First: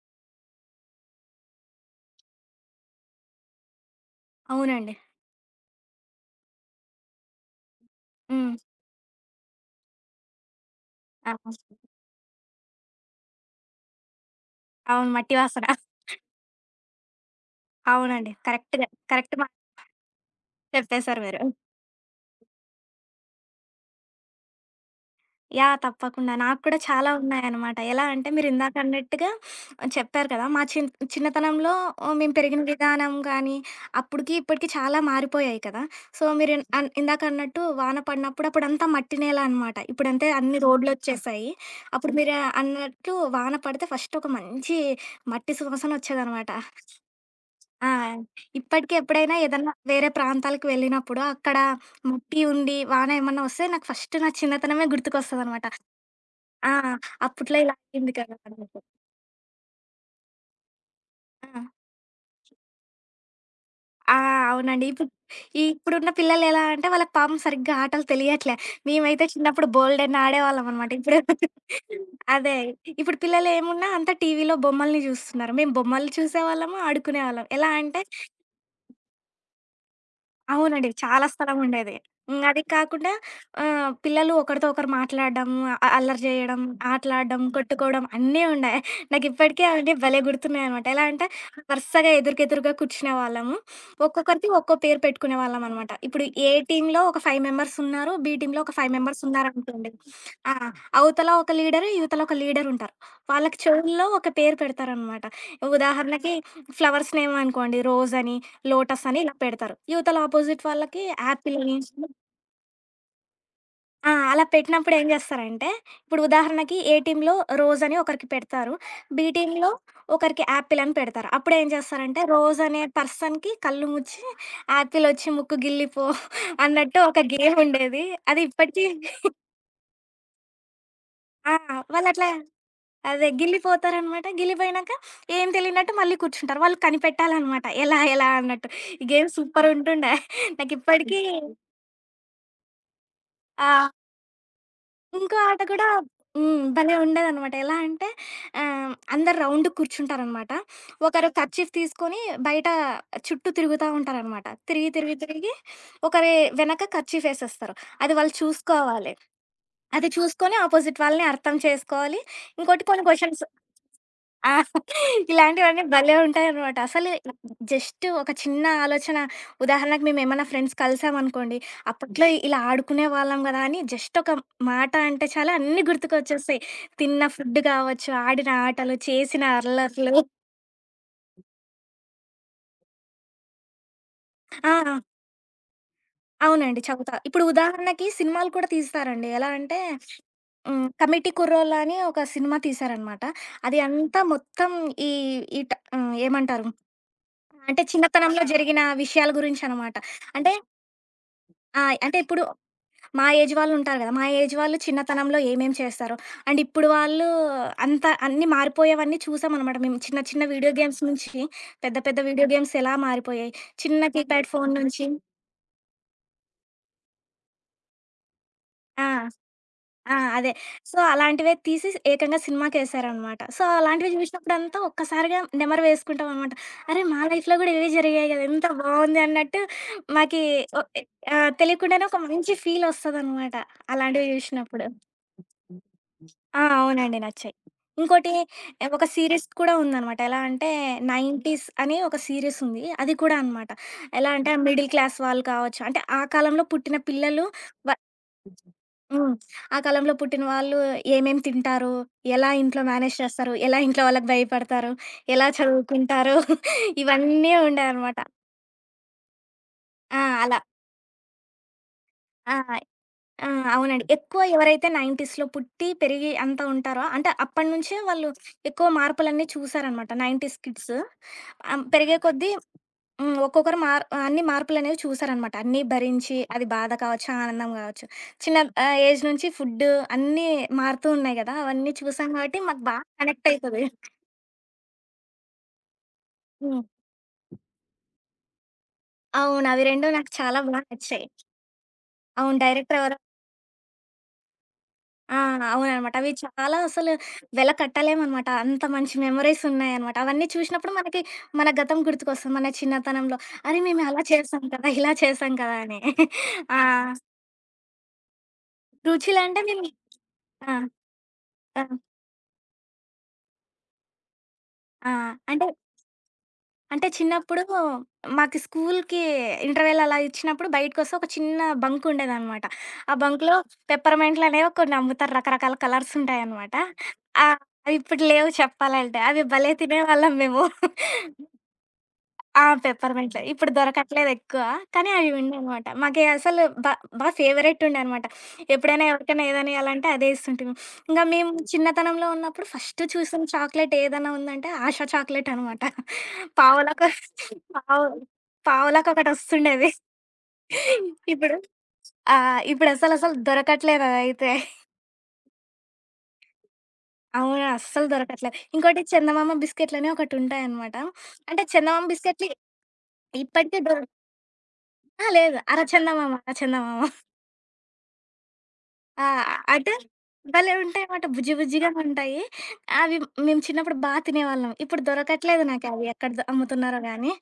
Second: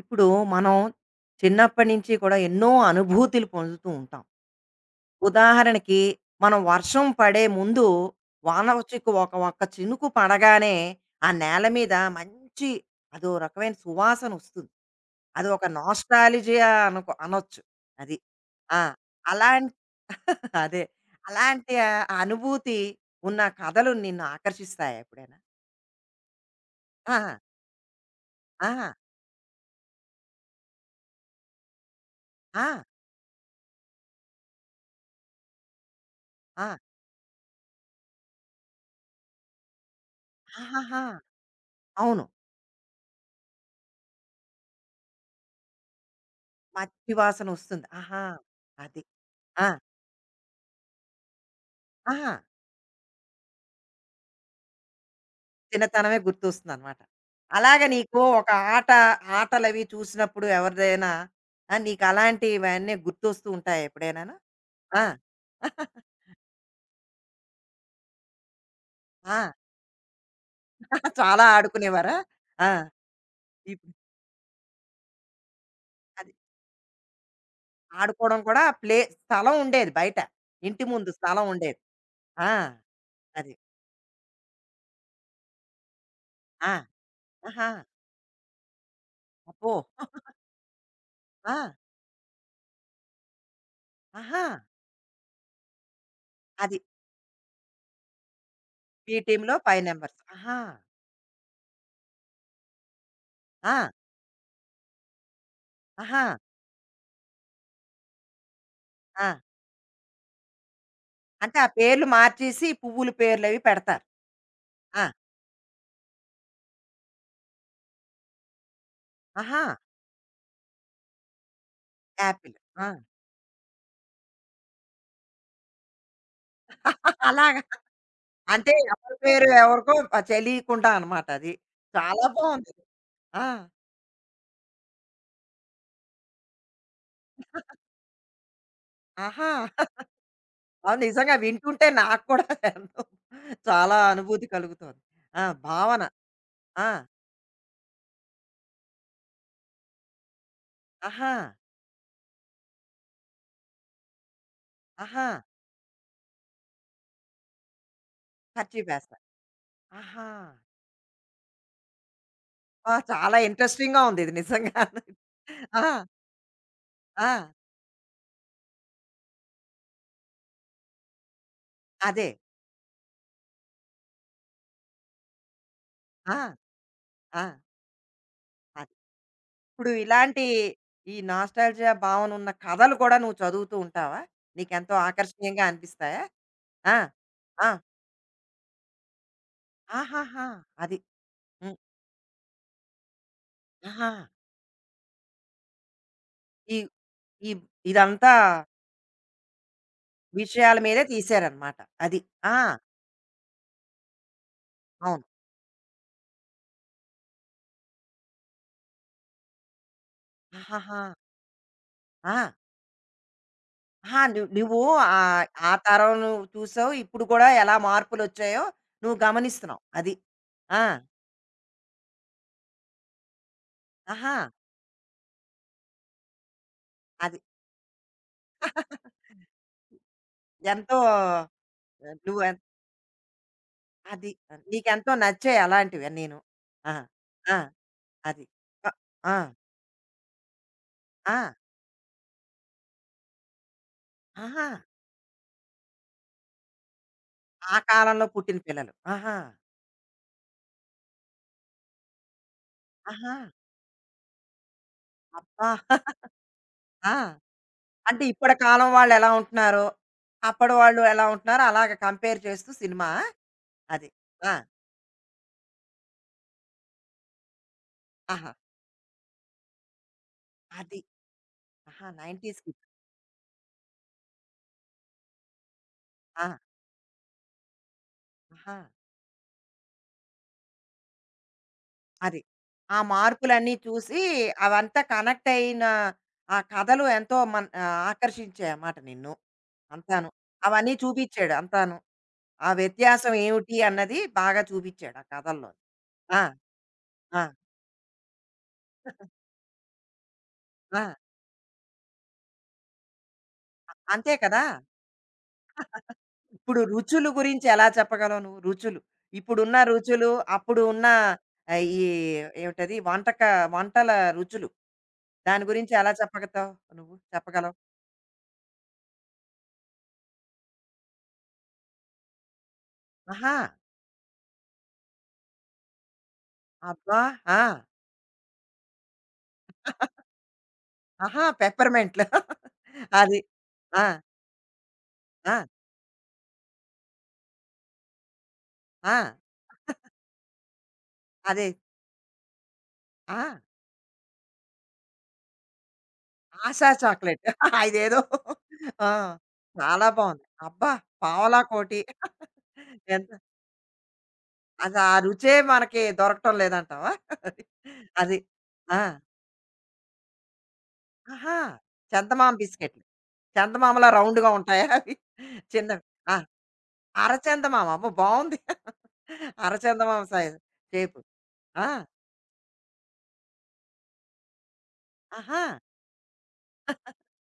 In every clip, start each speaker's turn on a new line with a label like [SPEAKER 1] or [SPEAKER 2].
[SPEAKER 1] ఇప్పుడు మనం చిన్నప్పటి నుంచి కూడా ఎన్నో అనుభూతులు పొందుతూ ఉంటాం.
[SPEAKER 2] అవునండి.
[SPEAKER 1] ఉదాహరణకి మనం వర్షం పడే ముందు
[SPEAKER 2] హ్మ్.
[SPEAKER 1] వాన వచ్చి ఒక్క చినుకు పడగానే ఆ
[SPEAKER 2] అవును.
[SPEAKER 1] నేల మీద మంచి అదో రకమైన సువాసన వస్తుంది.
[SPEAKER 2] అవును. మట్టి
[SPEAKER 1] అది ఒక
[SPEAKER 2] వాసన.
[SPEAKER 1] నాస్టాల్జియా అనుకో అనొచ్చు. అది.
[SPEAKER 2] అవునండి.
[SPEAKER 1] ఆ!
[SPEAKER 2] కరెక్ట్‌గా కరెక్ట్ మాట
[SPEAKER 1] అలాం అదే.
[SPEAKER 2] చెప్పేసారు మీరు.
[SPEAKER 1] అలాంటి అనుభూతి ఉన్న కథలు నిన్ను ఆకర్షిస్తాయా ఎప్పుడైనా?
[SPEAKER 2] యాహ్! తప్పకుండా. నాకు కూడా చాలా
[SPEAKER 1] ఆహా!
[SPEAKER 2] ఉన్నాయన్నమాట. ఎలా అంటే మీరిందాక
[SPEAKER 1] ఆ!
[SPEAKER 2] అన్నట్టుగా చెప్పారు కదా! మా చిన్నతనంలో మేము పెరిగిన
[SPEAKER 1] ఆ!
[SPEAKER 2] విధానం గానీ, అప్పటికి ఇప్పటికి చాలా మారిపోయాయి కదా! సో, మీరు ఇన్-
[SPEAKER 1] ఆ!
[SPEAKER 2] అన్ ఇందాక అన్నట్టు వాన పడినప్పుడు అప్పుడంతా మట్టి నేల అనమాట. ఇప్పుడంటే అన్ని
[SPEAKER 1] ఆహాహా!
[SPEAKER 2] రోడ్లొచ్చేసాయి. అప్పుడు
[SPEAKER 1] అవును.
[SPEAKER 2] మీరు అన్నట్టు వాన పడితే ఫస్ట్ ఒక మంచి మట్టి సువాసనొచ్చేదనమాట.
[SPEAKER 1] మంచి వాసనొస్తుంది.
[SPEAKER 2] ఆ!
[SPEAKER 1] ఆహా!
[SPEAKER 2] ఇప్పటికి
[SPEAKER 1] అది.
[SPEAKER 2] ఎప్పుడైనా
[SPEAKER 1] ఆ!
[SPEAKER 2] ఏదన్నా వేరే ప్రాంతాలకు వెళ్ళినప్పుడు అక్కడ
[SPEAKER 1] ఆహా!
[SPEAKER 2] మట్టి ఉండి వాన ఏమన్నా వస్తే నాకు ఫస్ట్ నా చిన్నతనమే గుర్తుకొస్తదనమాట.
[SPEAKER 1] చిన్నతనమే
[SPEAKER 2] ఆ!
[SPEAKER 1] గుర్తొస్తుందనమాట.
[SPEAKER 2] అప్పట్లో ఇలా
[SPEAKER 1] అలాగ
[SPEAKER 2] అయింది
[SPEAKER 1] నీకు
[SPEAKER 2] కదా!
[SPEAKER 1] ఒక
[SPEAKER 2] అన్నట్టు.
[SPEAKER 1] ఆట ఆటలవి చూసినప్పుడు ఎవరిదైనా?
[SPEAKER 2] ఆ!
[SPEAKER 1] ఆ! నీకలాంటివన్నీ గుర్తొస్తూ ఉంటాయా
[SPEAKER 2] ఆ!
[SPEAKER 1] ఎప్పుడైనాను?
[SPEAKER 2] అవునండి.
[SPEAKER 1] ఆ!
[SPEAKER 2] ఇప్పుడు ఇప్పుడున్న పిల్లలు ఎలా అంటే వాళ్ళకి పాపం సరిగ్గా ఆటలు తెలియట్లే. మేమైతే
[SPEAKER 1] ఆ!
[SPEAKER 2] చిన్నప్పుడు బోలెడన్ని ఆడేవాళ్ళమనమాట. ఇప్పుడు
[SPEAKER 1] చాలా ఆడుకునేవారా?
[SPEAKER 2] అదే.
[SPEAKER 1] ఆ!
[SPEAKER 2] ఇప్పుడు పిల్లలేమున్నా
[SPEAKER 1] ఇప్పుడు
[SPEAKER 2] అంతా టీవీలో బొమ్మల్ని చూస్తున్నారు. మేము బొమ్మలు
[SPEAKER 1] అది.
[SPEAKER 2] చూసేవాళ్ళము, ఆడుకునేవాళ్ళం. ఎలా అంటే
[SPEAKER 1] ఆడుకోవడం కూడా ప్లే స్థలం ఉండేది బయట. ఇంటి
[SPEAKER 2] అవునండి.
[SPEAKER 1] ముందు
[SPEAKER 2] చాలా
[SPEAKER 1] స్థలం ఉండేది.
[SPEAKER 2] స్థలముండేది. హ్మ్.
[SPEAKER 1] ఆ!
[SPEAKER 2] అది కాకుండా
[SPEAKER 1] అది.
[SPEAKER 2] పిల్లలు ఒకరితో ఒకరు మాట్లాడడం, అల్లరి జేయడం,
[SPEAKER 1] ఆ!
[SPEAKER 2] ఆటలాడడం,
[SPEAKER 1] ఆహా!
[SPEAKER 2] కొట్టుకోవడం అన్నీ ఉన్నాయి. నాకిప్పటికీ
[SPEAKER 1] అబ్బో!
[SPEAKER 2] అవన్నీ భలే గుర్తున్నాయనమాట. ఎలా అంటే
[SPEAKER 1] ఆ!
[SPEAKER 2] వరుసగా ఎదురుకెదురుగా కూర్చునేవాళ్ళము.
[SPEAKER 1] ఆహా!
[SPEAKER 2] ఒక్కొక్కరికి ఒక్కో పేరు పెట్టుకునేవాళ్ళమనమాట. ఇప్పుడు ఏ
[SPEAKER 1] అది.
[SPEAKER 2] టీమ్‌లో ఒక 5 మెంబర్స్ ఉన్నారు. బి టీమ్‌లో ఒక 5
[SPEAKER 1] మీ
[SPEAKER 2] మెంబర్స్
[SPEAKER 1] టీమ్‌లో 5
[SPEAKER 2] ఉన్నారనుకోండి.
[SPEAKER 1] మెంబర్స్.
[SPEAKER 2] ఆ!
[SPEAKER 1] ఆహా!
[SPEAKER 2] అవతల ఒక లీడరు, ఇవతల ఒక లీడరుంటారు. వాళ్ళకి
[SPEAKER 1] ఆ!
[SPEAKER 2] చెవుల్లో ఒక పేరు పెడతారనమాట.
[SPEAKER 1] ఆహా!
[SPEAKER 2] ఉదాహరణకి ఫ్లవర్స్ నేమ్ అనుకోండి రోజ్ అని, లోటస్ అని
[SPEAKER 1] ఆ!
[SPEAKER 2] ఇలా పెడతారు. యువతల అపోజిట్ వాళ్ళకి
[SPEAKER 1] అంటే ఆ
[SPEAKER 2] యాపిలని
[SPEAKER 1] పేర్లు మార్చేసి పువ్వుల పేర్లవి పెడతారు.
[SPEAKER 2] ఆ! అలా పెట్టినప్పుడు
[SPEAKER 1] ఆ!
[SPEAKER 2] ఏం చేస్తారంటే, ఇప్పుడు ఉదాహరణకి ఏ టీమ్‌లో రోజ్ అని ఒకరికి పెడతారు. బి
[SPEAKER 1] ఆహా!
[SPEAKER 2] టీమ్‌లో ఒకరికి యాపిల్ అని పెడతారు. అప్పుడు ఏం చేస్తారంటే,
[SPEAKER 1] యాపిల్.
[SPEAKER 2] రోజ్ అనే
[SPEAKER 1] ఆ!
[SPEAKER 2] పర్సన్‌కి కళ్ళు ముచ్చి యాపిల్ వచ్చి ముక్కు గిల్లిపో అన్నట్టు ఒక గేమ్
[SPEAKER 1] అలాగా.
[SPEAKER 2] ఉండేది. అది
[SPEAKER 1] అంటే
[SPEAKER 2] ఇప్పటికి
[SPEAKER 1] ఎవరి పేరు ఎవరికో తెలియకుండా అనమాట అది.
[SPEAKER 2] ఆ!
[SPEAKER 1] చాలా
[SPEAKER 2] వాళ్ళట్లా
[SPEAKER 1] బావుంది.
[SPEAKER 2] అదే
[SPEAKER 1] ఆ!
[SPEAKER 2] గిల్లిపోతారనమాట. గిల్లిపోయినాక ఏం తెలియనట్టు మళ్ళీ కూర్చుంటారు. వాళ్ళు కనిపెట్టాలనమాట ఎలా ఎలా అన్నట్టు. ఈ గేమ్
[SPEAKER 1] ఆహా!
[SPEAKER 2] సూపర్ ఉంటుండే.
[SPEAKER 1] అవును,
[SPEAKER 2] నాకిప్పటికి
[SPEAKER 1] నిజంగా వింటుంటే నాకు కూడా ఎంతో
[SPEAKER 2] ఆ!
[SPEAKER 1] చాలా అనుభూతి కలుగుతోంది.
[SPEAKER 2] ఇంకో
[SPEAKER 1] ఆ!
[SPEAKER 2] ఆట కూడా
[SPEAKER 1] భావన.
[SPEAKER 2] హ్మ్.
[SPEAKER 1] ఆ!
[SPEAKER 2] భలే ఉండేదనమాట. ఎలా అంటే అందరు రౌండ్‌గా కూర్చుంటారనమాట. ఒకరు
[SPEAKER 1] ఆహా!
[SPEAKER 2] కర్చీఫ్ తీసుకొని బయట చుట్టూ తిరుగుతా ఉంటారనమాట. తిరిగి, తిరిగి,
[SPEAKER 1] ఆహా!
[SPEAKER 2] తిరిగి ఒకరి వెనక కర్చీఫ్ ఏసేస్తారు. అది వాళ్ళు
[SPEAKER 1] కర్చీఫేస్త.
[SPEAKER 2] చూసుకోవాలి. అది
[SPEAKER 1] ఆహా!
[SPEAKER 2] చూసుకొని ఆపోజిట్ వాళ్ళని అర్థం చేసుకోవాలి. ఇంకోటి
[SPEAKER 1] ఆ!
[SPEAKER 2] కొన్ని
[SPEAKER 1] చాలా
[SPEAKER 2] క్వెషన్స్
[SPEAKER 1] ఇంట్రెస్టింగ్‌గా ఉంది ఇది
[SPEAKER 2] ఆ!
[SPEAKER 1] నిజంగాను. ఆ!
[SPEAKER 2] ఇలాంటివన్నీ భలే ఉంటాయనమాట. అసలు
[SPEAKER 1] ఆ!
[SPEAKER 2] జస్ట్ ఒక చిన్న ఆలోచన ఉదాహరణకు మేమేమన్నా ఫ్రెండ్స్ కలిసామనుకోండి, అప్పట్లో
[SPEAKER 1] అదే.
[SPEAKER 2] ఇలా ఆడుకునే వాళ్ళం గదా! అని జస్ట్ ఒక మాట అంటే చాలు అన్నీ
[SPEAKER 1] ఆ!
[SPEAKER 2] గుర్తుకొచ్చేస్తాయి. తిన్న
[SPEAKER 1] ఆ!
[SPEAKER 2] ఫుడ్ గావచ్చు, ఆడిన
[SPEAKER 1] అదే.
[SPEAKER 2] ఆటలు, చేసిన
[SPEAKER 1] ఇప్పుడు
[SPEAKER 2] అల్లర్లు.
[SPEAKER 1] ఇలాంటి ఈ నాస్టాల్జియా భావన ఉన్న కథలు కూడా నువ్వు చదువుతూ ఉంటావా?
[SPEAKER 2] ఆ!
[SPEAKER 1] నీకెంతో ఆకర్షణీయంగా అనిపిస్తాయా?
[SPEAKER 2] అవునండి.
[SPEAKER 1] ఆ!
[SPEAKER 2] చెబుతా. ఇప్పుడు
[SPEAKER 1] ఆ!
[SPEAKER 2] ఉదాహరణకి సినిమాలు కూడా తీస్తారండి. ఎలా అంటే
[SPEAKER 1] ఆహాహా!
[SPEAKER 2] హ్మ్,
[SPEAKER 1] అది.
[SPEAKER 2] 'కమిటీ కుర్రోళ్ళు'
[SPEAKER 1] హ్మ్.
[SPEAKER 2] అని ఒక సినిమా తీశారనమాట. అది
[SPEAKER 1] ఆహా!
[SPEAKER 2] అంతా మొత్తం ఈ ఈ ట ఆహ్, ఏమంటారు?
[SPEAKER 1] ఈ ఈ
[SPEAKER 2] అంటే
[SPEAKER 1] ఇదంతా
[SPEAKER 2] చిన్నతనంలో జరిగిన విషయాల గురించనమాట. అంటే
[SPEAKER 1] విషయాల మీదే తీశారనమాట.
[SPEAKER 2] ఆ! అంటే
[SPEAKER 1] అది.
[SPEAKER 2] ఇప్పుడు
[SPEAKER 1] ఆ!
[SPEAKER 2] మా ఏజ్ వాళ్ళుంటారు గదా! మా ఏజ్ వాళ్ళు
[SPEAKER 1] అవును.
[SPEAKER 2] చిన్నతనంలో ఏమేం చేస్తారో, అండ్ ఇప్పుడు వాళ్ళు అన్నీ మారిపోయేవన్నీ చూసామనమాట మేము. చిన్న చిన్న వీడియో
[SPEAKER 1] ఆహాహా!
[SPEAKER 2] గేమ్స్ నుంచి పెద్ద పెద్ద
[SPEAKER 1] ఆ!
[SPEAKER 2] వీడియో గేమ్స్ ఎలా మారిపోయాయి. చిన్న
[SPEAKER 1] ఆహా! ను
[SPEAKER 2] కీప్యాడ్ ఫోన్
[SPEAKER 1] నువ్వు
[SPEAKER 2] నుంచి
[SPEAKER 1] ఆ తరం నువ్వు చూసావు. ఇప్పుడు కూడా ఎలా మార్పులొచ్చాయో నువ్వు
[SPEAKER 2] ఆ!
[SPEAKER 1] గమనిస్తున్నావు. అది.
[SPEAKER 2] ఆ! అదే.
[SPEAKER 1] ఆ!
[SPEAKER 2] సో, అలాంటివే తీసి ఏకంగా సినిమాకేశారనమాట. సో, అలాంటివి
[SPEAKER 1] ఆహా!
[SPEAKER 2] జూసినప్పుడంతా ఒక్కసారిగా నెమరు వేసుకుంటామనమాట. అరే! మా
[SPEAKER 1] అది.
[SPEAKER 2] లైఫ్‌లో గూడా ఇవే జరిగాయి గదా! ఎంత బావుంది అన్నట్టు మాకి ఒ
[SPEAKER 1] ఎంతో
[SPEAKER 2] ఎ ఆ!
[SPEAKER 1] ఆహ్,
[SPEAKER 2] తెలియకుండానే ఒక
[SPEAKER 1] నువ్వు
[SPEAKER 2] మంచి
[SPEAKER 1] ఎన్
[SPEAKER 2] ఫీలొస్తదనమాట అలాంటివి
[SPEAKER 1] అది.
[SPEAKER 2] జూసినప్పుడు.
[SPEAKER 1] నీకెంతో నచ్చాయి అలాంటివి నేను.
[SPEAKER 2] ఆ!
[SPEAKER 1] ఆ!
[SPEAKER 2] అవునండి. నచ్చాయి.
[SPEAKER 1] ఆ!
[SPEAKER 2] ఇంకోటి
[SPEAKER 1] అది. అ
[SPEAKER 2] ఒక
[SPEAKER 1] ఆ!
[SPEAKER 2] సీరీస్ కూడా ఉందనమాట. ఎలా అంటే
[SPEAKER 1] ఆ!
[SPEAKER 2] 90స్ అని ఒక సీరీస్ ఉంది. అది కూడా అనమాట. ఎలా అంటే
[SPEAKER 1] ఆహా!
[SPEAKER 2] మిడిల్ క్లాస్ వాళ్ళు కావచ్చు. అంటే ఆ కాలంలో పుట్టిన పిల్లలు
[SPEAKER 1] ఆ
[SPEAKER 2] వ
[SPEAKER 1] కాలంలో పుట్టిన పిల్లలు.
[SPEAKER 2] హ్మ్.
[SPEAKER 1] ఆహా!
[SPEAKER 2] ఆ కాలంలో పుట్టిన వాళ్ళు ఏమేం తింటారు? ఎలా ఇంట్లో మేనేజ్
[SPEAKER 1] ఆహా!
[SPEAKER 2] చేస్తారు? ఎలా ఇంట్లో వాళ్ళకి భయపడతారు? ఎలా
[SPEAKER 1] అబ్బా!
[SPEAKER 2] చదువుకుంటారు?
[SPEAKER 1] ఆ!
[SPEAKER 2] ఇవన్నీ ఉండేవనమాట.
[SPEAKER 1] అంటే ఇప్పటి కాలం వాళ్ళెలా ఉంటున్నారో,
[SPEAKER 2] ఆ! అలా.
[SPEAKER 1] అప్పటి వాళ్ళు ఎలా ఉంటున్నారో అలాగ కంపేర్
[SPEAKER 2] ఆ!
[SPEAKER 1] చేస్తూ సినిమా
[SPEAKER 2] ఆ! అవునండి.
[SPEAKER 1] అది.
[SPEAKER 2] ఎక్కువ
[SPEAKER 1] ఆ!
[SPEAKER 2] ఎవరైతే 90స్‌లో పుట్టి, పెరిగి అంతా ఉంటారో అంటే అప్పటినుంచే వాళ్ళు
[SPEAKER 1] ఆహా!
[SPEAKER 2] ఎక్కువ మార్పులన్నీ చూసారనమాట 90స్ కిడ్స్.
[SPEAKER 1] అది. ఆహా!
[SPEAKER 2] పెరిగే కొద్దీ
[SPEAKER 1] 90స్ కిడ్స్.
[SPEAKER 2] హ్మ్. ఒక్కొక్కరు అన్ని మార్పులనేవి చూసారనమాట. అన్నీ భరించి
[SPEAKER 1] ఆ!
[SPEAKER 2] అది బాధ కావచ్చు, ఆనందం కావచ్చు. చిన్న
[SPEAKER 1] ఆహా!
[SPEAKER 2] ఏజ్ నుంచి ఫుడ్డు అన్నీ మారుతూ ఉన్నాయి కదా! అవన్నీ చూసాం
[SPEAKER 1] అది.
[SPEAKER 2] కాబట్టి మాకు
[SPEAKER 1] ఆ
[SPEAKER 2] బాగా కనెక్ట్
[SPEAKER 1] మార్పులన్నీ
[SPEAKER 2] అయితది.
[SPEAKER 1] చూసి, అవంతా కనెక్ట్ అయిన ఆ
[SPEAKER 2] హ్మ్.
[SPEAKER 1] కథలు ఎంతో మన్ ఆకర్షించాయన్నమాట నిన్ను.
[SPEAKER 2] అవును. అవి 2
[SPEAKER 1] అంతాను.
[SPEAKER 2] నాకు చాలా బాగా
[SPEAKER 1] అవన్నీ
[SPEAKER 2] నచ్చాయి.
[SPEAKER 1] చూపిచ్చాడు అంతాను.
[SPEAKER 2] అవును.
[SPEAKER 1] ఆ
[SPEAKER 2] డైరెక్టర్ ఎవరు
[SPEAKER 1] వ్యత్యాసం ఏమిటి అన్నది బాగా చూపిచ్చాడు ఆ
[SPEAKER 2] ఆ!
[SPEAKER 1] కథల్లో.
[SPEAKER 2] అవుననమాట. అవి
[SPEAKER 1] ఆ!
[SPEAKER 2] చాలా అసలు
[SPEAKER 1] ఆ!
[SPEAKER 2] వెల కట్టలేమనమాట. అంత మంచి మెమోరీస్ ఉన్నాయనమాట. అవన్నీ చూసినప్పుడు
[SPEAKER 1] ఆ!
[SPEAKER 2] మనకి మన గతం గుర్తుకొస్తుంది. మన చిన్నతనంలో అరే! మేము అలా
[SPEAKER 1] అంతే కదా!
[SPEAKER 2] చేసాం కదా! ఇలా చేసాం కదా! అని.
[SPEAKER 1] ఇప్పుడు
[SPEAKER 2] ఆ!
[SPEAKER 1] రుచులు గురించి ఎలా చెప్పగలవు నువ్వు? రుచులు.
[SPEAKER 2] రుచులంటే
[SPEAKER 1] ఇప్పుడున్న
[SPEAKER 2] మేము
[SPEAKER 1] రుచులు,
[SPEAKER 2] ఆ!
[SPEAKER 1] అప్పుడు ఉన్న
[SPEAKER 2] ఆ!
[SPEAKER 1] ఈ ఏమిటది వంటక వంటల రుచులు.
[SPEAKER 2] ఆ!
[SPEAKER 1] దాని
[SPEAKER 2] అంటే,
[SPEAKER 1] గురించి ఎలా చెప్పగతావు
[SPEAKER 2] అంటే
[SPEAKER 1] నువ్వు?
[SPEAKER 2] చిన్నప్పుడు
[SPEAKER 1] చెప్పగలవు?
[SPEAKER 2] మాకు స్కూల్‌కి ఇంటర్వెల్ అలా ఇచ్చినప్పుడు బయటకొస్తే ఒక చిన్న బంక్ ఉండేదనమాట. ఆ
[SPEAKER 1] ఆహా!
[SPEAKER 2] బంక్‌లో పెప్పర్‌మెంట్‌లనేవో కొన్ని అమ్ముతారు. రకరకాల కలర్స్ ఉంటాయనమాట.
[SPEAKER 1] అబ్బా!
[SPEAKER 2] ఆ!
[SPEAKER 1] ఆ!
[SPEAKER 2] అవి ఇప్పుడు లేవు చెప్పాలంటే. అవి భలే తినేవాళ్ళం మేము.
[SPEAKER 1] ఆహా! పెప్పర్‌మెంట్‌లు.
[SPEAKER 2] ఆ!
[SPEAKER 1] అది.
[SPEAKER 2] పెప్పర్‌మెంట్‌లే. ఇప్పుడు
[SPEAKER 1] ఆ!
[SPEAKER 2] దొరకట్లేదెక్కువ. కానీ అవి
[SPEAKER 1] ఆ!
[SPEAKER 2] ఉండేనమాట. మాకి అసలు బా ఫేవరెట్ ఉండే అనమాట. ఎప్పుడైనా
[SPEAKER 1] ఆ!
[SPEAKER 2] ఎవరికైనా ఏదైనా ఇయ్యాలంటే అదే ఇస్తుంటిమి. ఇంగా మేము
[SPEAKER 1] అదే.
[SPEAKER 2] చిన్నతనంలో ఉన్నప్పుడు ఫస్ట్
[SPEAKER 1] ఆ!
[SPEAKER 2] చూసిన చాక్లెట్ ఏదన్నా ఉందంటే ఆశా చాక్లెట్ అనమాట.
[SPEAKER 1] ఆశా
[SPEAKER 2] పావలా‌కొ
[SPEAKER 1] చాక్లెట్.
[SPEAKER 2] పావు
[SPEAKER 1] ఇదేదో ఆ!
[SPEAKER 2] పావలా‌కొకటొస్తుండేది.
[SPEAKER 1] చాలా బావుంది. అబ్బా!
[SPEAKER 2] ఇప్పుడు
[SPEAKER 1] పావలా కోటి.
[SPEAKER 2] ఆ!
[SPEAKER 1] ఎంత
[SPEAKER 2] ఇప్పుడసలసలు దొరకట్లేదు అదైతే.
[SPEAKER 1] అది ఆ రుచే మనకి దొరకటం లేదంటావా?
[SPEAKER 2] అవును. అస్సలు
[SPEAKER 1] అది.
[SPEAKER 2] దొరకట్లేదు.
[SPEAKER 1] ఆ!
[SPEAKER 2] ఇంకోటి చందమామ బిస్కెట్లని ఒకటుంటాయనమాట.
[SPEAKER 1] ఆహా!
[SPEAKER 2] అంటే చందమామ బిస్కెట్‌లు
[SPEAKER 1] చందమామ బిస్కెట్‌లు.
[SPEAKER 2] ఇప్పటికి దొర
[SPEAKER 1] చందమామలా రౌండ్‌గా ఉంటాయా అవి?
[SPEAKER 2] ఆ! లేదు. అర
[SPEAKER 1] చిన్నవి.
[SPEAKER 2] చందమామ,
[SPEAKER 1] ఆ!
[SPEAKER 2] అర చందమామ.
[SPEAKER 1] అరచందమామ. అమ్మో! బావుంది.
[SPEAKER 2] ఆ! అంటే
[SPEAKER 1] అరచందమామ సైజు
[SPEAKER 2] భలే
[SPEAKER 1] షేపు.
[SPEAKER 2] ఉంటాయన్నమాట. బుజ్జి
[SPEAKER 1] ఆ!
[SPEAKER 2] బుజ్జిగా ఉంటాయి. అవి మేము చిన్నప్పుడు బా తినేవాళ్ళం. ఇప్పుడు
[SPEAKER 1] ఆహా!
[SPEAKER 2] దొరకట్లేదు నాకవి ఎక్కడ అమ్ముతున్నారో గానీ.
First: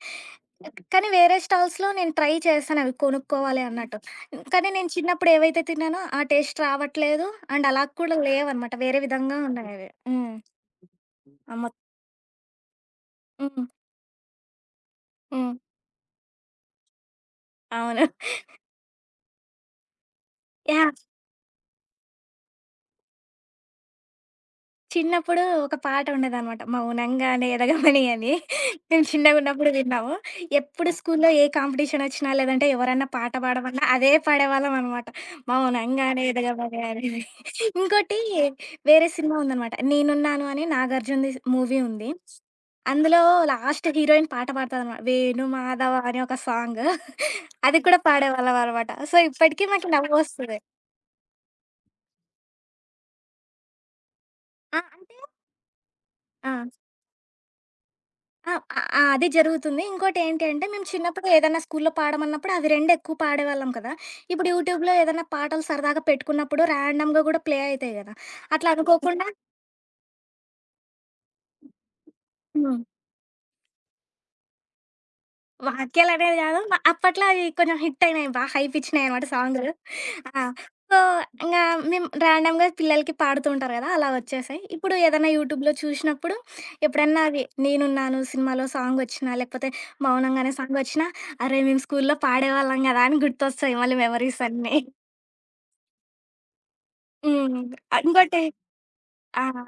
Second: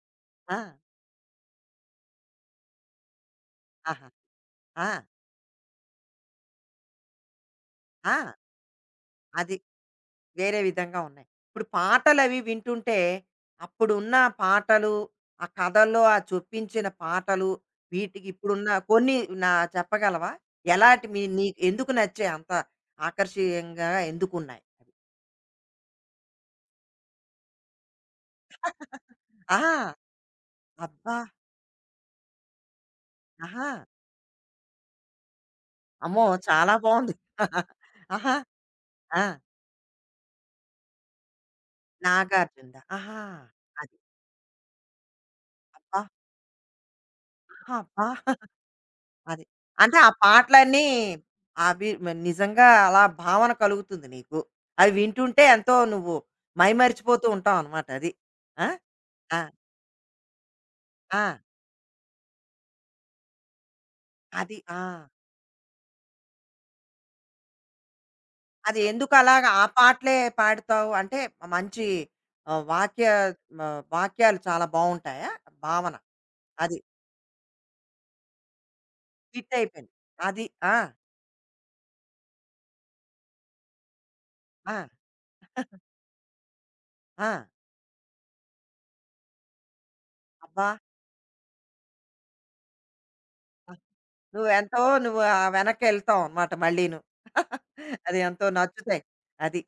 [SPEAKER 1] ఆ!
[SPEAKER 2] కానీ వేరే స్టాల్స్‌లో నేను ట్రై చేశాను అవి కొనుక్కోవాలి అన్నట్టు.
[SPEAKER 1] ఆహా!
[SPEAKER 2] కానీ
[SPEAKER 1] ఆ!
[SPEAKER 2] నేను చిన్నప్పుడు ఏవైతే తిన్నానో ఆ టేస్ట్ రావట్లేదు. అండ్ అలా
[SPEAKER 1] ఆ!
[SPEAKER 2] కూడా లేవన్నమాట. వేరే విధంగా
[SPEAKER 1] అది.
[SPEAKER 2] ఉన్నాయవి. హ్మ్.
[SPEAKER 1] వేరే విధంగా ఉన్నాయి.
[SPEAKER 2] ఆ
[SPEAKER 1] ఇప్పుడు
[SPEAKER 2] మొత్
[SPEAKER 1] పాటలవి వింటుంటే,
[SPEAKER 2] హ్మ్.
[SPEAKER 1] అప్పుడున్న పాటలు, ఆ
[SPEAKER 2] హ్మ్.
[SPEAKER 1] కథల్లో ఆ చొప్పించిన పాటలు,
[SPEAKER 2] అవును.
[SPEAKER 1] వీటికి ఇప్పుడున్న కొన్ని నా చెప్పగలవా?
[SPEAKER 2] యాహ్!
[SPEAKER 1] ఎలాంటి మీ నీకు ఎందుకు నచ్చాయి, అంత ఆకర్షణీయంగా ఎందుకున్నాయి?
[SPEAKER 2] చిన్నప్పుడు ఒక పాట ఉండేదనమాట. 'మౌనంగానే ఎదగమని' అని. మేము చిన్నగున్నప్పుడు
[SPEAKER 1] ఆహా!
[SPEAKER 2] విన్నాము. ఎప్పుడు
[SPEAKER 1] అబ్బా!
[SPEAKER 2] స్కూల్లో ఏ కాంపిటీషనొచ్చినా, లేదంటే ఎవరన్నా పాట
[SPEAKER 1] ఆహా!
[SPEAKER 2] పాడమన్నా అదే పాడేవాళ్ళం అనమాట.
[SPEAKER 1] అమ్మో!
[SPEAKER 2] 'మౌనంగానే
[SPEAKER 1] చాలా
[SPEAKER 2] ఎదగమని'
[SPEAKER 1] బావుంది.
[SPEAKER 2] అనేది. ఇంకోటి
[SPEAKER 1] ఆహా!
[SPEAKER 2] వేరే
[SPEAKER 1] ఆ!
[SPEAKER 2] సినిమా ఉందనమాట. 'నేనున్నాను' అని 'నాగార్జునది' మూవీ ఉంది.
[SPEAKER 1] నాగార్జునదా. ఆహా!
[SPEAKER 2] అందులో లాస్ట్
[SPEAKER 1] అది.
[SPEAKER 2] హీరోయిన్ పాట పాడతదనమాట. 'వేణు
[SPEAKER 1] అబ్బా!
[SPEAKER 2] మాధవ' అని ఒక సాంగ్.
[SPEAKER 1] ఆహా
[SPEAKER 2] అది కూడా
[SPEAKER 1] అబ్బా!
[SPEAKER 2] పాడేవాళ్ళం అనమాట. సో,
[SPEAKER 1] అది.
[SPEAKER 2] ఇప్పటికి మాకు
[SPEAKER 1] అంటే ఆ
[SPEAKER 2] నవ్వొస్తది.
[SPEAKER 1] పాటలన్నీ అవి మ నిజంగా అలా భావన కలుగుతుంది నీకు.
[SPEAKER 2] ఆ!
[SPEAKER 1] అవి
[SPEAKER 2] అంటే
[SPEAKER 1] వింటుంటే ఎంతో నువ్వు
[SPEAKER 2] ఆ!
[SPEAKER 1] మైమరిచిపోతూ ఉంటావనమాట అది.
[SPEAKER 2] ఆ!
[SPEAKER 1] ఆ!
[SPEAKER 2] ఆ! అది
[SPEAKER 1] ఆ!
[SPEAKER 2] జరుగుతుంది. ఇంకోటేంటి అంటే, మేము
[SPEAKER 1] ఆ!
[SPEAKER 2] చిన్నప్పుడు ఏదన్నా స్కూల్లో పాడమన్నప్పుడు అవి 2 ఎక్కువ పాడేవాళ్ళం కదా! ఇప్పుడు
[SPEAKER 1] అది. ఆ!
[SPEAKER 2] యూట్యూబ్‌లో ఏదన్నా పాటలు సరదాగా పెట్టుకున్నప్పుడు ర్యాండమ్‌గా గూడా ప్లే అయితాయి గదా! అట్లా
[SPEAKER 1] అది
[SPEAKER 2] అనుకోకుండా
[SPEAKER 1] ఎందుకలాగా ఆ పాటలే పాడుతావు? అంటే మంచి
[SPEAKER 2] హ్మ్.
[SPEAKER 1] వాక్య మ వాక్యాలు చాలా బావుంటాయా? భావన.
[SPEAKER 2] వాక్యాలనేది గాదు.
[SPEAKER 1] అది.
[SPEAKER 2] అప్పట్లో అవి కొంచెం హిట్ అయినాయి. బా హైప్ ఇచ్చినాయనమాట
[SPEAKER 1] హిట్
[SPEAKER 2] సాంగులు.
[SPEAKER 1] అయిపోయింది.
[SPEAKER 2] ఆ!
[SPEAKER 1] అది. ఆ!
[SPEAKER 2] సో, ఇంగా మేము రాండమ్‌గా పిల్లలకి పాడుతూ ఉంటారు గదా! అలా వచ్చేసాయి.
[SPEAKER 1] ఆ!
[SPEAKER 2] ఇప్పుడు ఏదైనా యూట్యూబ్‌లో చూసినప్పుడు ఎప్పుడన్నా
[SPEAKER 1] ఆ!
[SPEAKER 2] అవి 'నేనున్నాను' సినిమాలో సాంగొచ్చినా, లేకపోతే 'మౌనంగానే'
[SPEAKER 1] అబ్బా!
[SPEAKER 2] సాంగొచ్చినా, అరే! మేము స్కూల్లో పాడేవాళ్ళం గదా! అని గుర్తొస్తాయి
[SPEAKER 1] ఆహ్,
[SPEAKER 2] మళ్ళీ మెమరీస్ అన్నీ.
[SPEAKER 1] నువ్వెంతో నువ్వు ఆ వెనక్కెళ్తావనమాట మళ్ళీను.
[SPEAKER 2] హ్మ్.
[SPEAKER 1] అది
[SPEAKER 2] ఇంకోటి
[SPEAKER 1] ఎంతో నచ్చుతాయి.
[SPEAKER 2] ఆ!
[SPEAKER 1] అది.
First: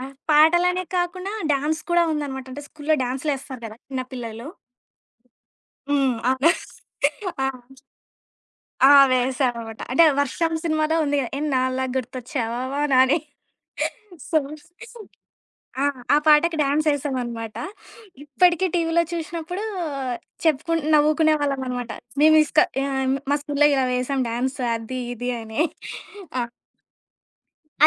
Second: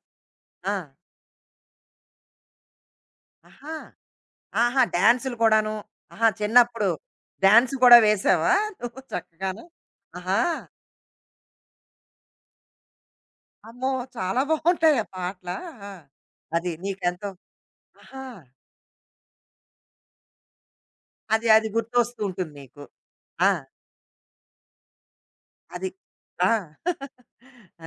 [SPEAKER 1] ఆ!
[SPEAKER 2] పాటలనే కాకుండా డాన్స్ కూడా ఉందనమాట. అంటే స్కూల్లో డాన్స్‌లేస్తారు
[SPEAKER 1] ఆహా!
[SPEAKER 2] గదా! చిన్న పిల్లలు.
[SPEAKER 1] ఆహా! డాన్సులు కూడాను.
[SPEAKER 2] హ్మ్.
[SPEAKER 1] ఆహా!
[SPEAKER 2] అవును.
[SPEAKER 1] చిన్నప్పుడు
[SPEAKER 2] ఆ!
[SPEAKER 1] డాన్స్ కూడా వేసావా
[SPEAKER 2] ఆ!
[SPEAKER 1] నువ్వు చక్కగాను?
[SPEAKER 2] వేశామనమాట. అంటే
[SPEAKER 1] ఆహా!
[SPEAKER 2] 'వర్షం' సినిమాలో ఉంది గదా! ఎన్నాళ్ళ గుర్తొచ్చావా వానా అని.
[SPEAKER 1] అమ్మో! చాలా బావుంటాయి ఆ
[SPEAKER 2] సో
[SPEAKER 1] పాటల.
[SPEAKER 2] ఆ!
[SPEAKER 1] ఆ!
[SPEAKER 2] ఆ పాటకి
[SPEAKER 1] అది
[SPEAKER 2] డాన్స్
[SPEAKER 1] నీకెంతో
[SPEAKER 2] ఏసామనమాట.
[SPEAKER 1] ఆహా!
[SPEAKER 2] ఇప్పటికి టీవీలో చూసినప్పుడు నవ్వుకునే
[SPEAKER 1] అది అది
[SPEAKER 2] వాళ్ళమనమాట.
[SPEAKER 1] గుర్తొస్తూ
[SPEAKER 2] మేము
[SPEAKER 1] ఉంటుంది
[SPEAKER 2] ఇస్క
[SPEAKER 1] నీకు.
[SPEAKER 2] మా
[SPEAKER 1] ఆ!
[SPEAKER 2] స్కూల్లో ఇలా వేసాం డాన్స్ అది ఇది అని.
[SPEAKER 1] అది.
[SPEAKER 2] ఆ!
[SPEAKER 1] ఆ!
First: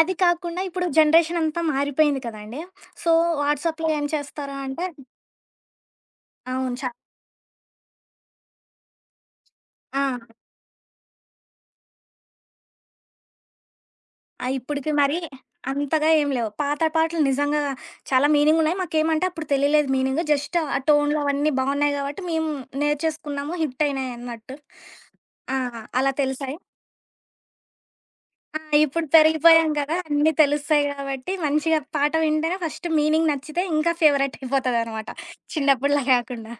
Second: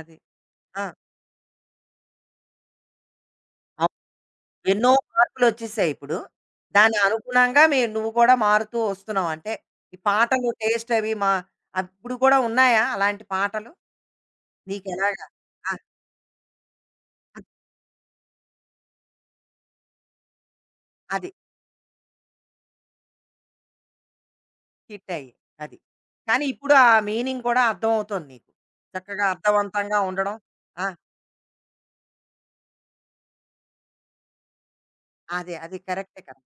[SPEAKER 2] అది కాకుండా
[SPEAKER 1] ఆ!
[SPEAKER 2] ఇప్పుడు జనరేషన్ అంతా మారిపోయింది కదండీ! సో వాట్సాప్‌లో
[SPEAKER 1] అవ్
[SPEAKER 2] ఏం చేస్తారు అంటే
[SPEAKER 1] ఎన్నో మార్పులొచ్చేసాయి ఇప్పుడు.
[SPEAKER 2] అవును.
[SPEAKER 1] దాని అనుగుణంగా మీ నువ్వు కూడా మారుతూ వస్తున్నావు. అంటే ఈ
[SPEAKER 2] ఆ!
[SPEAKER 1] పాటలు టేస్ట్ అవి మా అప్పుడు కూడా ఉన్నాయా అలాంటి పాటలు?
[SPEAKER 2] ఆ! ఇప్పటికి మరి
[SPEAKER 1] నీకెలాగా? ఆ!
[SPEAKER 2] అంతగా ఏం లేవు. పాత పాటలు నిజంగా చాలా మీనింగున్నాయి. మాకేమంటే అప్పుడు తెలియలేదు మీనింగు. జస్ట్ ఆ టోన్‌లు
[SPEAKER 1] అది.
[SPEAKER 2] అవన్నీ బావున్నాయి గాబట్టి మేము నేర్చేసుకున్నాము. హిట్ అయినాయి అన్నట్టు.
[SPEAKER 1] హిట్ అయ్యి.
[SPEAKER 2] ఆ!
[SPEAKER 1] అది.
[SPEAKER 2] అలా
[SPEAKER 1] కానీ
[SPEAKER 2] తెలిసాయి.
[SPEAKER 1] ఇప్పుడు ఆ మీనింగ్ కూడా అర్థం అవుతోంది నీకు.
[SPEAKER 2] ఆ! ఇప్పుడు
[SPEAKER 1] చక్కగా
[SPEAKER 2] పెరిగిపోయాం కదా!
[SPEAKER 1] అర్థవంతంగా
[SPEAKER 2] అన్నీ
[SPEAKER 1] ఉండడం.
[SPEAKER 2] తెలుస్తాయి
[SPEAKER 1] ఆ!
[SPEAKER 2] గాబట్టి మంచిగా పాట వింటేనే ఫస్ట్ మీనింగ్ నచ్చితే ఇంకా ఫేవరెట్ అయిపోతదనమాట.
[SPEAKER 1] అదే. అది
[SPEAKER 2] చిన్నప్పుడులా
[SPEAKER 1] కరెక్టే కదా!
[SPEAKER 2] కాకుండా.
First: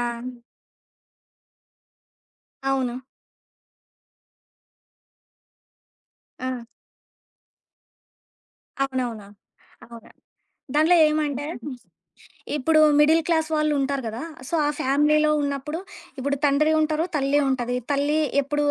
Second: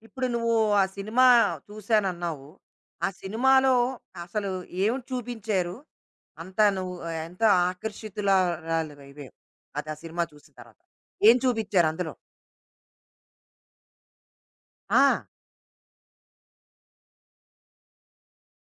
[SPEAKER 2] ఆ!
[SPEAKER 1] ఇప్పుడు నువ్వు ఆ సినిమా చూసానన్నావు.
[SPEAKER 2] అవును.
[SPEAKER 1] ఆ సినిమాలో అసలు ఏం చూపించారు?
[SPEAKER 2] ఆ!
[SPEAKER 1] అంతా నువ్వు ఆ, ఎంతో
[SPEAKER 2] అవునవును.
[SPEAKER 1] ఆకర్షితులరాలివైపోయావు. అది ఆ
[SPEAKER 2] అవును.
[SPEAKER 1] సినిమా చూసిన తర్వాత.
[SPEAKER 2] దాంట్లో
[SPEAKER 1] ఏం
[SPEAKER 2] ఏమంటే
[SPEAKER 1] చూపించారు అందులో?
[SPEAKER 2] ఇప్పుడు మిడిల్ క్లాస్ వాళ్ళు ఉంటారు కదా! సో, ఆ
[SPEAKER 1] ఆ!
[SPEAKER 2] ఫ్యామిలీలో ఉన్నప్పుడు ఇప్పుడు తండ్రి ఉంటారు, తల్లి ఉంటది. తల్లి ఎప్పుడు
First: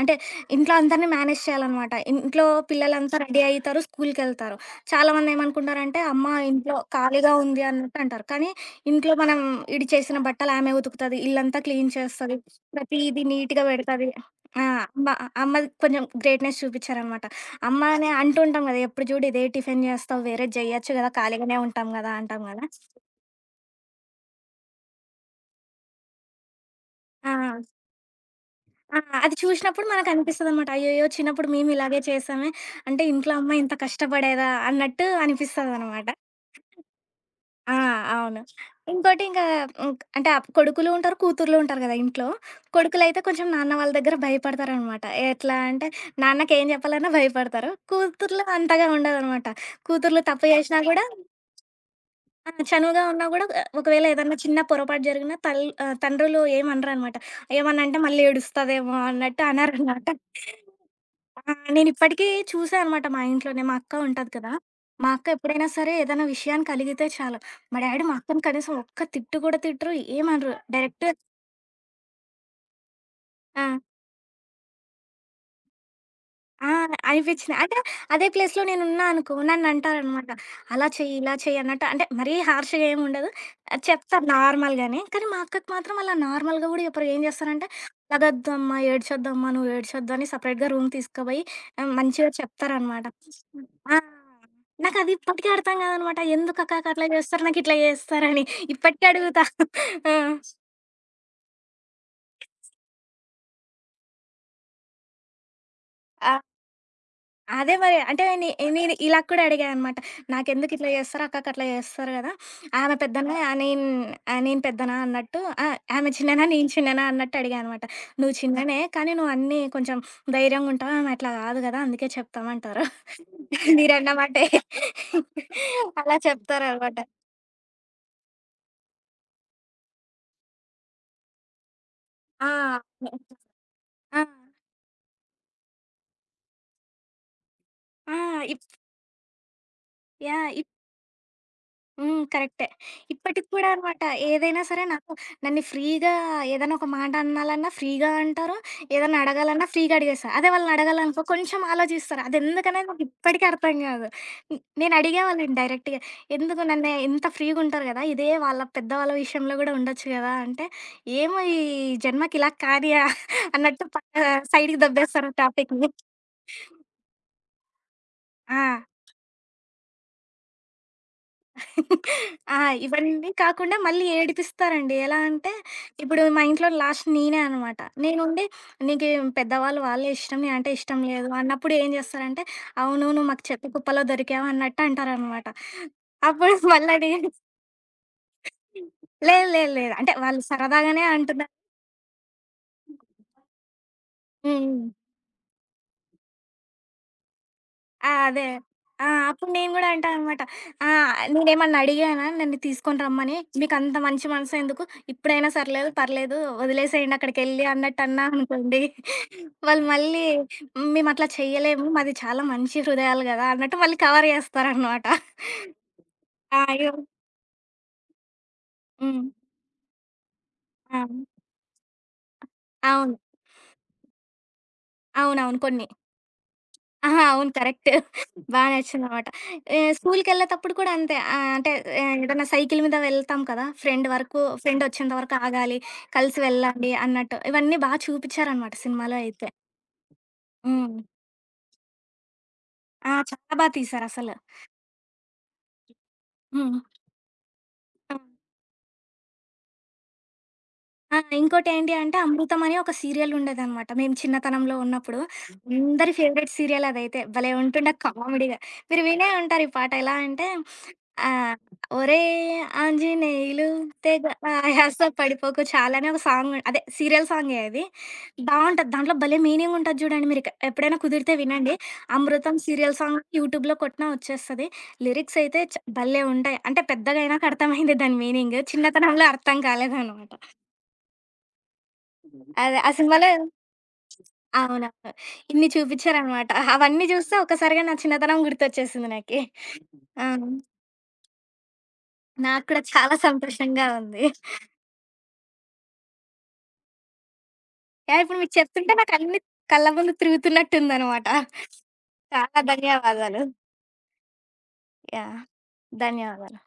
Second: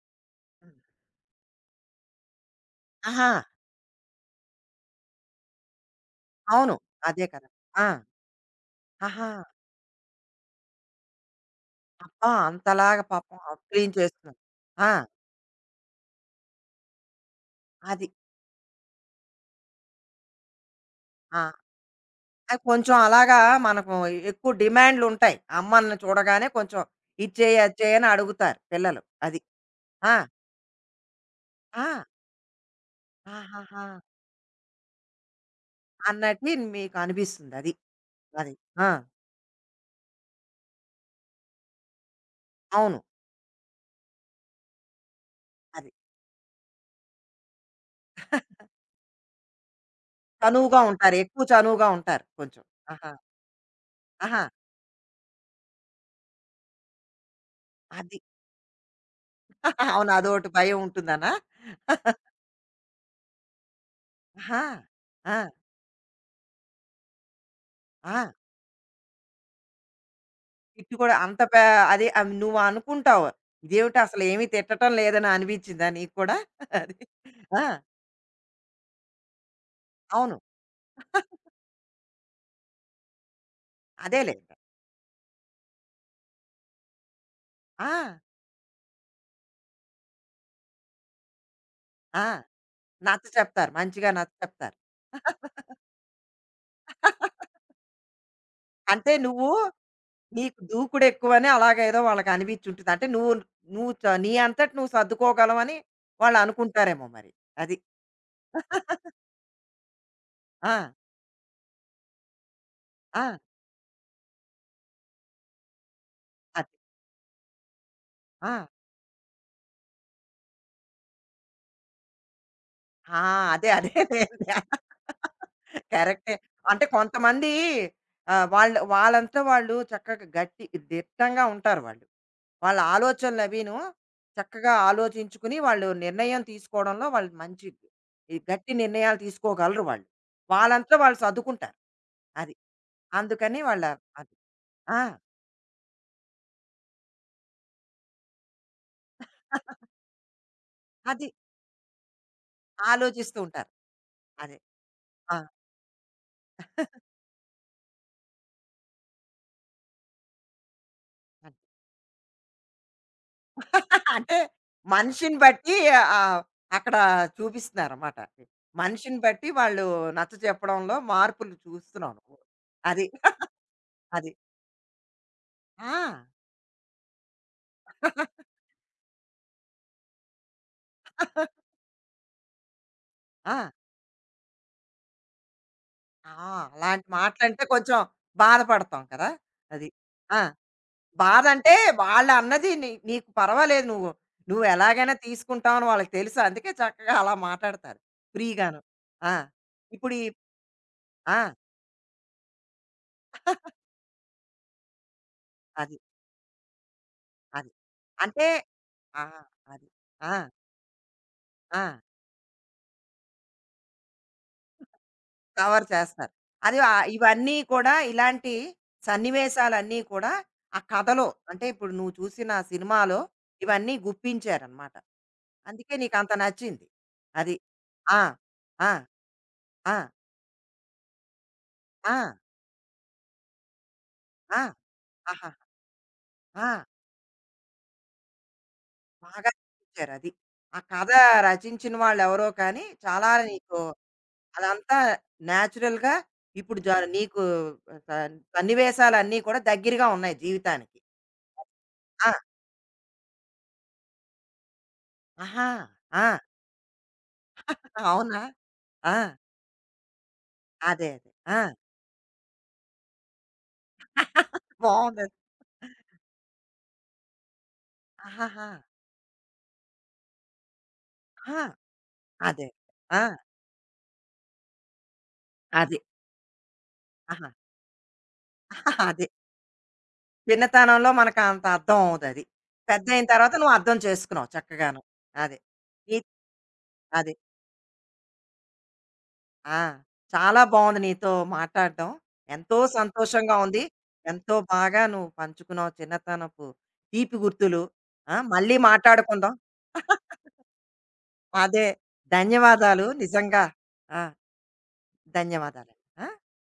[SPEAKER 2] అంటే ఇంట్లో అందరిని మేనేజ్ చేయాలనమాట. ఇంట్లో పిల్లలంతా
[SPEAKER 1] ఆహా!
[SPEAKER 2] రెడీ అయితారు, స్కూల్‌కెళ్తారు. చాలామంది ఏమనుకుంటారంటే, అమ్మ
[SPEAKER 1] అవును.
[SPEAKER 2] ఇంట్లో
[SPEAKER 1] అదే
[SPEAKER 2] ఖాళీగా
[SPEAKER 1] కదా!
[SPEAKER 2] ఉంది
[SPEAKER 1] ఆ!
[SPEAKER 2] అన్నట్టు అంటారు. కానీ ఇంట్లో
[SPEAKER 1] ఆహా!
[SPEAKER 2] మనం ఈడు చేసిన బట్టలు ఆమె ఉతుకుతది, ఇల్లంతా క్లీన్
[SPEAKER 1] అబ్బా!
[SPEAKER 2] చేస్తది,
[SPEAKER 1] అంతలాగా
[SPEAKER 2] ప్రతీది
[SPEAKER 1] పాపం
[SPEAKER 2] నీట్‌గా
[SPEAKER 1] క్లీన్
[SPEAKER 2] పెడతది.
[SPEAKER 1] చేస్తున్నారు.
[SPEAKER 2] ఆ!
[SPEAKER 1] ఆ!
[SPEAKER 2] అమ్మ అమ్మది కొంచెం గ్రేట్‌నెస్ చూపిచ్చారనమాట. అమ్మ
[SPEAKER 1] అది.
[SPEAKER 2] అనే అంటుంటాం కదా! ఎప్పుడు చూడు ఇదే టిఫిన్ చేస్తావు, వేరేది జెయ్యొచ్చు కదా!
[SPEAKER 1] ఆ!
[SPEAKER 2] ఖాళీగానే ఉంటాం కదా! అంటాం
[SPEAKER 1] ఆ!
[SPEAKER 2] కదా!
[SPEAKER 1] కొంచెం అలాగా మనకు ఎక్కువ డిమాండ్‌లుంటాయి. అమ్మని చూడగానే కొంచెం ఇది
[SPEAKER 2] ఆ!
[SPEAKER 1] చెయ్యి, అది చెయ్యి అని అడుగుతారు
[SPEAKER 2] ఆ!
[SPEAKER 1] పిల్లలు.
[SPEAKER 2] అది
[SPEAKER 1] అది.
[SPEAKER 2] చూసినప్పుడు
[SPEAKER 1] ఆ!
[SPEAKER 2] మనకనిపిస్తదనమాట. అయ్యయ్యో! చిన్నప్పుడు
[SPEAKER 1] ఆ!
[SPEAKER 2] మేమిలాగే చేశామే. అంటే ఇంట్లో అమ్మ ఇంత
[SPEAKER 1] ఆహాహా!
[SPEAKER 2] కష్టపడేదా అన్నట్టు అనిపిస్తదనమాట.
[SPEAKER 1] అన్నట్టు మీకు అనిపిస్తుంది అది.
[SPEAKER 2] ఆ! అవును.
[SPEAKER 1] అది. ఆ!
[SPEAKER 2] ఇంకోటి ఇంకా హ్మ్, అంటే ఆప్ కొడుకులు ఉంటారు, కూతుర్లు ఉంటారు కదా ఇంట్లో.
[SPEAKER 1] అవును.
[SPEAKER 2] కొడుకులైతే కొంచెం నాన్న వాళ్ళ దగ్గర భయపడతారనమాట. ఎట్లా అంటే
[SPEAKER 1] అది.
[SPEAKER 2] నాన్నకేం చెప్పాలన్నా భయపడతారు. కూతుర్లు అంతగా ఉండదనమాట. కూతుర్లు తప్పు
[SPEAKER 1] చనువుగా
[SPEAKER 2] చేసినా గూడా
[SPEAKER 1] ఉంటారు. ఎక్కువ చనువుగా ఉంటారు
[SPEAKER 2] ఆ!
[SPEAKER 1] కొంచెం.
[SPEAKER 2] చనువుగా
[SPEAKER 1] ఆహా!
[SPEAKER 2] ఉన్నా గూడా ఒకవేళ ఏదన్నా
[SPEAKER 1] ఆహా!
[SPEAKER 2] చిన్న పొరపాటు జరిగినా తండ్రులు ఏమనరనమాట. ఏమన్నంటే
[SPEAKER 1] అది.
[SPEAKER 2] మళ్ళీ ఏడుస్తదేమో అన్నట్టు అనరనమాట.
[SPEAKER 1] అవును. అదోటి భయం ఉంటుందనా?
[SPEAKER 2] ఆ! నేనిప్పటికీ చూసా అనమాట మా ఇంట్లోనే. మా అక్క ఉంటది కదా!
[SPEAKER 1] ఆహా!
[SPEAKER 2] మా అక్క
[SPEAKER 1] ఆ!
[SPEAKER 2] ఎప్పుడైనా సరే ఏదైనా విషయాన్ని కలిగితే చాలు, మా డ్యాడీ మా
[SPEAKER 1] ఆ!
[SPEAKER 2] అక్కని కనీసం ఒక్క తిట్టు కూడా తిట్టరు, ఏమనరు.
[SPEAKER 1] తిట్టు
[SPEAKER 2] డైరెక్ట్
[SPEAKER 1] కూడా అంత పే అది అవి నువ్వు అనుకుంటావు.
[SPEAKER 2] ఆ!
[SPEAKER 1] ఇదేవిటి అసలేమి తిట్టటం లేదని అనిపించిందా నీకు కూడా?
[SPEAKER 2] ఆ!
[SPEAKER 1] అది.
[SPEAKER 2] అనిపిచ్చినియి.
[SPEAKER 1] ఆ!
[SPEAKER 2] అంటే అదే ప్లేస్‌లో నేనున్నా అనుకో నన్నంటారనమాట.
[SPEAKER 1] అవును.
[SPEAKER 2] అలా చెయ్యి, ఇలా చెయ్యి అన్నట్టు అంటే మరీ హార్ష్‌గా ఏముండదు. చెప్తారు
[SPEAKER 1] అదేలే.
[SPEAKER 2] నార్మల్‌గానే. కానీ మా అక్కకి మాత్రం అలా నార్మల్‌గా గూడా చెప్పరు. ఏం చేస్తారంటే,
[SPEAKER 1] ఆ!
[SPEAKER 2] "లగొద్దమ్మా, ఏడ్చొద్దమ్మా, నువ్వు ఏడ్చొద్దు" అని సపరేట్‌గా రూమ్ తీసుకుపోయి
[SPEAKER 1] ఆ!
[SPEAKER 2] మంచిగా చెప్తారనమాట.
[SPEAKER 1] నచ్చచెప్తారు.
[SPEAKER 2] ఆ!
[SPEAKER 1] మంచిగా నచ్చచెప్తారు.
[SPEAKER 2] నాకది ఇప్పటికి అర్థం కాదనమాట. ఎందుకక్కా అట్లా చేస్తారు? నాకిట్లా చేస్తారని. ఇప్పటికి
[SPEAKER 1] అంటే
[SPEAKER 2] అడుగుతా.
[SPEAKER 1] నువ్వు
[SPEAKER 2] ఆ!
[SPEAKER 1] నీకు దూకుడెక్కువని అలాగేదో వాళ్ళకనిపించుంటుంది. అంటే నువ్వు నువ్వు చ నీ అంతట నువ్వు సర్దుకోగలవని
[SPEAKER 2] ఆ!
[SPEAKER 1] వాళ్ళనుకుంటారేమో మరి.
[SPEAKER 2] అదే
[SPEAKER 1] అది.
[SPEAKER 2] మరి. అంటే నేను ఇలా కూడా అడిగా అనమాట.
[SPEAKER 1] ఆ!
[SPEAKER 2] నాకెందుకు ఇట్లా చేస్తారు? అక్కకి అట్లా చేస్తారు కదా! ఆమె
[SPEAKER 1] ఆ!
[SPEAKER 2] పెద్దనా ఆ నేను ఆహ్, నేను పెద్దనా అన్నట్టు ఆమె చిన్ననా
[SPEAKER 1] అది.
[SPEAKER 2] నేను చిన్ననా అన్నట్టు అడిగా అనమాట. నువ్వు
[SPEAKER 1] ఆ!
[SPEAKER 2] చిన్ననే కానీ నువ్వు అన్నీ కొంచెం ధైర్యంగా ఉంటావు. ఆమె అట్లా కాదు కదా! అందుకే చెప్తామంటారు.
[SPEAKER 1] ఆ! అదే. అదే.
[SPEAKER 2] మీరన్న
[SPEAKER 1] నేను
[SPEAKER 2] మాటే అలా
[SPEAKER 1] కరెక్టే. అంటే
[SPEAKER 2] చెప్తారనమాట.
[SPEAKER 1] కొంతమంది వాళ్ళు వాళ్ళంతా వాళ్ళు చక్కగా గట్టి దిట్టంగా ఉంటారు వాళ్ళు.
[SPEAKER 2] ఆ!
[SPEAKER 1] వాళ్ళ ఆలోచనలు అవిను
[SPEAKER 2] ఆ!
[SPEAKER 1] చక్కగా ఆలోచించుకుని వాళ్ళు నిర్ణయం తీసుకోవడంలో వాళ్ళు మంచి
[SPEAKER 2] ఆ!
[SPEAKER 1] ఈ
[SPEAKER 2] ఇప్
[SPEAKER 1] గట్టి నిర్ణయాలు తీసుకోగలరు వాళ్ళు.
[SPEAKER 2] యాహ్! ఇప్
[SPEAKER 1] వాళ్ళంతా వాళ్ళు సర్దుకుంటారు.
[SPEAKER 2] హ్మ్.
[SPEAKER 1] అది.
[SPEAKER 2] కరెక్టే. ఇప్పటికి
[SPEAKER 1] అందుకని
[SPEAKER 2] కూడా
[SPEAKER 1] వాళ్ళ
[SPEAKER 2] అనమాట.
[SPEAKER 1] అది.
[SPEAKER 2] ఏదైనా సరే
[SPEAKER 1] ఆ!
[SPEAKER 2] నాకు నన్ను ఫ్రీగా ఏదైనా ఒక మాట అనాలన్నా ఫ్రీగా అంటారు. ఏదన్నా అడగాలన్నా ఫ్రీగా అడిగేస్తారు. అదే వాళ్ళని అడగాలనుకో
[SPEAKER 1] అది.
[SPEAKER 2] కొంచెం ఆలోచిస్తారు. అదెందుకనేది నాకు
[SPEAKER 1] ఆలోచిస్తూ
[SPEAKER 2] ఇప్పటికి
[SPEAKER 1] ఉంటారు.
[SPEAKER 2] అర్థం కాదు.
[SPEAKER 1] అదే.
[SPEAKER 2] హ్మ్. నేను
[SPEAKER 1] ఆ!
[SPEAKER 2] అడిగేవాళ్ళని డైరెక్ట్‌గా. ఎందుకు నన్ను ఇంత ఫ్రీగా ఉంటారు కదా! ఇదే వాళ్ళ పెద్దవాళ్ళ విషయంలో కూడా ఉండొచ్చు కదా! అంటే, ఏమో
[SPEAKER 1] అది.
[SPEAKER 2] ఈ జన్మకి ఇలా కానీయా అన్నట్టు పక్క
[SPEAKER 1] అంటే
[SPEAKER 2] సైడ్‌కి దెబ్బేస్తారు
[SPEAKER 1] మనిషిని బట్టి
[SPEAKER 2] టాపిక్‌ని.
[SPEAKER 1] ఆహ్, అక్కడ చూపిస్తున్నారన్నమాట.
[SPEAKER 2] ఆ!
[SPEAKER 1] మనిషిని బట్టి వాళ్ళు నచ్చ చెప్పడంలో మార్పులు చూస్తున్నావు నువ్వు.
[SPEAKER 2] ఆ!
[SPEAKER 1] అది.
[SPEAKER 2] ఇవన్నీ కాకుండా మళ్ళీ
[SPEAKER 1] అది.
[SPEAKER 2] ఏడిపిస్తారండి. ఎలా అంటే, ఇప్పుడు
[SPEAKER 1] ఆ!
[SPEAKER 2] మా ఇంట్లో లాస్ట్ నేనే అనమాట. నేనుండి నీకేం పెద్దవాళ్ళు వాళ్ళే ఇష్టం. నేనంటే ఇష్టం లేదు అన్నప్పుడు ఏం చేస్తారంటే, అవును నువ్వు మాకు చెత్త
[SPEAKER 1] ఆ!
[SPEAKER 2] కుప్పలో దొరికావు అన్నట్టు అంటారనమాట.
[SPEAKER 1] ఆ!
[SPEAKER 2] అప్పుడు మళ్ళా
[SPEAKER 1] అలాంటి
[SPEAKER 2] నేను
[SPEAKER 1] మాటలంటే కొంచెం బాధపడతాం కదా!
[SPEAKER 2] లేదు లేదు
[SPEAKER 1] అది.
[SPEAKER 2] లేదు. అంటే
[SPEAKER 1] ఆ!
[SPEAKER 2] వాళ్ళు సరదాగానే అంటున్నారు.
[SPEAKER 1] బాధంటే వాళ్ళన్నది నీ నీకు పర్వాలేదు నువ్వు. నువ్వు
[SPEAKER 2] హ్మ్.
[SPEAKER 1] ఎలాగైనా తీసుకుంటావు అని వాళ్ళకి తెలుసు. అందుకే చక్కగా అలా మాట్లాడతారు
[SPEAKER 2] ఆ! అదే.
[SPEAKER 1] ఫ్రీగాను.
[SPEAKER 2] ఆ!
[SPEAKER 1] ఆ!
[SPEAKER 2] అప్పుడు నేను గూడా అంటా
[SPEAKER 1] ఇప్పుడు ఈ
[SPEAKER 2] అనమాట.
[SPEAKER 1] ఆ!
[SPEAKER 2] నేనేమన్నా అడిగానా నన్ను తీసుకొని రమ్మని? మీకంత మంచి మనసెందుకు? ఇప్పుడైనా సర్లేదు
[SPEAKER 1] అది.
[SPEAKER 2] పర్లేదు వదిలేసేయండి అక్కడికెళ్ళి
[SPEAKER 1] అది.
[SPEAKER 2] అన్నట్టన్నా
[SPEAKER 1] అంటే
[SPEAKER 2] అనుకోండి.
[SPEAKER 1] ఆ!
[SPEAKER 2] వాళ్ళు
[SPEAKER 1] అది.
[SPEAKER 2] మళ్ళీ
[SPEAKER 1] ఆ!
[SPEAKER 2] మేమట్లా
[SPEAKER 1] ఆ!
[SPEAKER 2] చెయ్యలేము. మాది చాలా మంచి హృదయాలు గదా! అన్నట్టు మళ్ళీ కవర్ జేస్తారనమాట.
[SPEAKER 1] కవర్ చేస్తారు.
[SPEAKER 2] ఆ!
[SPEAKER 1] అది
[SPEAKER 2] ఇగ
[SPEAKER 1] ఇవన్నీ కూడా ఇలాంటి
[SPEAKER 2] హ్మ్.
[SPEAKER 1] సన్నివేశాలన్నీ కూడా ఆ
[SPEAKER 2] ఆ!
[SPEAKER 1] కథలో అంటే ఇప్పుడు నువ్వు చూసిన ఆ
[SPEAKER 2] అవును.
[SPEAKER 1] సినిమాలో ఇవన్నీ గుప్పించారనమాట.
[SPEAKER 2] అవునవును. కొన్ని.
[SPEAKER 1] అందుకే నీకంత నచ్చింది.
[SPEAKER 2] ఆహా! అవును.
[SPEAKER 1] అది.
[SPEAKER 2] కరెక్ట్.
[SPEAKER 1] ఆ!
[SPEAKER 2] బా
[SPEAKER 1] ఆ!
[SPEAKER 2] నచ్చిందనమాట.
[SPEAKER 1] ఆ!
[SPEAKER 2] స్కూలుకెళ్ళేతప్పుడు కూడా అంతే. అంటే
[SPEAKER 1] ఆ!
[SPEAKER 2] ఏదైనా సైకిల్ మీద వెళ్తాం కదా! ఫ్రెండ్ వరకు
[SPEAKER 1] ఆ!
[SPEAKER 2] ఫ్రెండొచ్చేంత వరకు
[SPEAKER 1] ఆహాహా!
[SPEAKER 2] ఆగాలి, కలిసి
[SPEAKER 1] ఆ!
[SPEAKER 2] వెళ్ళండి అన్నట్టు. ఇవన్నీ బా చూపిచ్చారనమాట సినిమాలో అయితే.
[SPEAKER 1] బాగా రచించారది. ఆ
[SPEAKER 2] హ్మ్.
[SPEAKER 1] కథ రచించిన వాళ్ళెవరో కానీ,
[SPEAKER 2] ఆ!
[SPEAKER 1] చాలా
[SPEAKER 2] చాలా బా
[SPEAKER 1] నీకు
[SPEAKER 2] తీశారసలు.
[SPEAKER 1] అదంతా నేచురల్‌గా
[SPEAKER 2] హ్మ్.
[SPEAKER 1] ఇప్పుడు జ నీకు
[SPEAKER 2] ఆ!
[SPEAKER 1] సన్ సన్నివేశాలన్నీ కూడా దగ్గరగా ఉన్నాయి జీవితానికి.
[SPEAKER 2] ఆ! ఇంకోటేంటి అంటే
[SPEAKER 1] ఆ!
[SPEAKER 2] 'అమృతం' అని ఒక సీరియలుండేదనమాట. మేము చిన్నతనంలో ఉన్నప్పుడు
[SPEAKER 1] ఆహా!
[SPEAKER 2] అందరి
[SPEAKER 1] ఆ!
[SPEAKER 2] ఫేవరెట్ సీరియలదైతే. భలే ఉంటుండే
[SPEAKER 1] అవునా?
[SPEAKER 2] కామెడీగా. మీరు
[SPEAKER 1] ఆ!
[SPEAKER 2] వినే ఉంటారు ఈ పాట. ఎలా అంటే
[SPEAKER 1] అదే. అదే.
[SPEAKER 2] ఆహ్,
[SPEAKER 1] ఆ!
[SPEAKER 2] ఒరేయ్ ఆంజనేయులు తెగ ఆయాస
[SPEAKER 1] బావుందది.
[SPEAKER 2] పడిపోకు చాలు అని ఒక సాంగ్ అదే సీరియల్ సాంగే అది.
[SPEAKER 1] ఆహాహా!
[SPEAKER 2] బావుంటది. దాంట్లో భలే మీనింగుంటది చూడండి. మీరిక ఎప్పుడైనా కుదిరితే
[SPEAKER 1] ఆ!
[SPEAKER 2] వినండి. 'అమృతం'
[SPEAKER 1] అదే.
[SPEAKER 2] సీరియల్ సాంగ్
[SPEAKER 1] ఆ!
[SPEAKER 2] యూట్యూబ్‌లో కొట్టినా వచ్చేస్తది. లిరిక్సయితే చ
[SPEAKER 1] అది.
[SPEAKER 2] భలే ఉంటాయి. అంటే పెద్దగయినాక
[SPEAKER 1] ఆహా!
[SPEAKER 2] అర్థమైంది దాని మీనింగ్.
[SPEAKER 1] అదే.
[SPEAKER 2] చిన్నతనంలో అర్థం కాలేదనమాట.
[SPEAKER 1] చిన్నతనంలో మనకు అంత అర్థం అవ్వదు అది.
[SPEAKER 2] అదే. ఆ
[SPEAKER 1] పెద్దయిన
[SPEAKER 2] సినిమాలో
[SPEAKER 1] తర్వాత నువ్వు అర్థం చేసుకున్నావు చక్కగాను.
[SPEAKER 2] అవునవును.
[SPEAKER 1] అది.
[SPEAKER 2] ఇన్ని
[SPEAKER 1] నీ
[SPEAKER 2] చూపిచ్చారనమాట. అవన్నీ
[SPEAKER 1] అది.
[SPEAKER 2] జూస్తే ఒక్కసారిగా నా చిన్నతనం గుర్తొచ్చేసింది నాకి.
[SPEAKER 1] ఆ!
[SPEAKER 2] ఆ!
[SPEAKER 1] చాలా బావుంది నీతో మాట్లాడడం.
[SPEAKER 2] నాకు
[SPEAKER 1] ఎంతో
[SPEAKER 2] కూడా చాలా
[SPEAKER 1] సంతోషంగా ఉంది.
[SPEAKER 2] సంతోషంగా ఉంది.
[SPEAKER 1] ఎంతో బాగా నువ్వు పంచుకున్నావు చిన్నతనపు తీపి గుర్తులు.
[SPEAKER 2] యాహ్!
[SPEAKER 1] ఆ!
[SPEAKER 2] ఇప్పుడు మీకు
[SPEAKER 1] మళ్ళీ
[SPEAKER 2] చెప్తుంటే నాకన్నీ
[SPEAKER 1] మాట్లాడుకుందాం.
[SPEAKER 2] కళ్ళ ముందు తిరుగుతున్నట్టుందనమాట.
[SPEAKER 1] అదే.
[SPEAKER 2] చాలా
[SPEAKER 1] ధన్యవాదాలు
[SPEAKER 2] ధన్యవాదాలు.
[SPEAKER 1] నిజంగా. ఆ!
[SPEAKER 2] యాహ్!
[SPEAKER 1] ధన్యవాదాలు. ఆ!
[SPEAKER 2] ధన్యవాదాలు.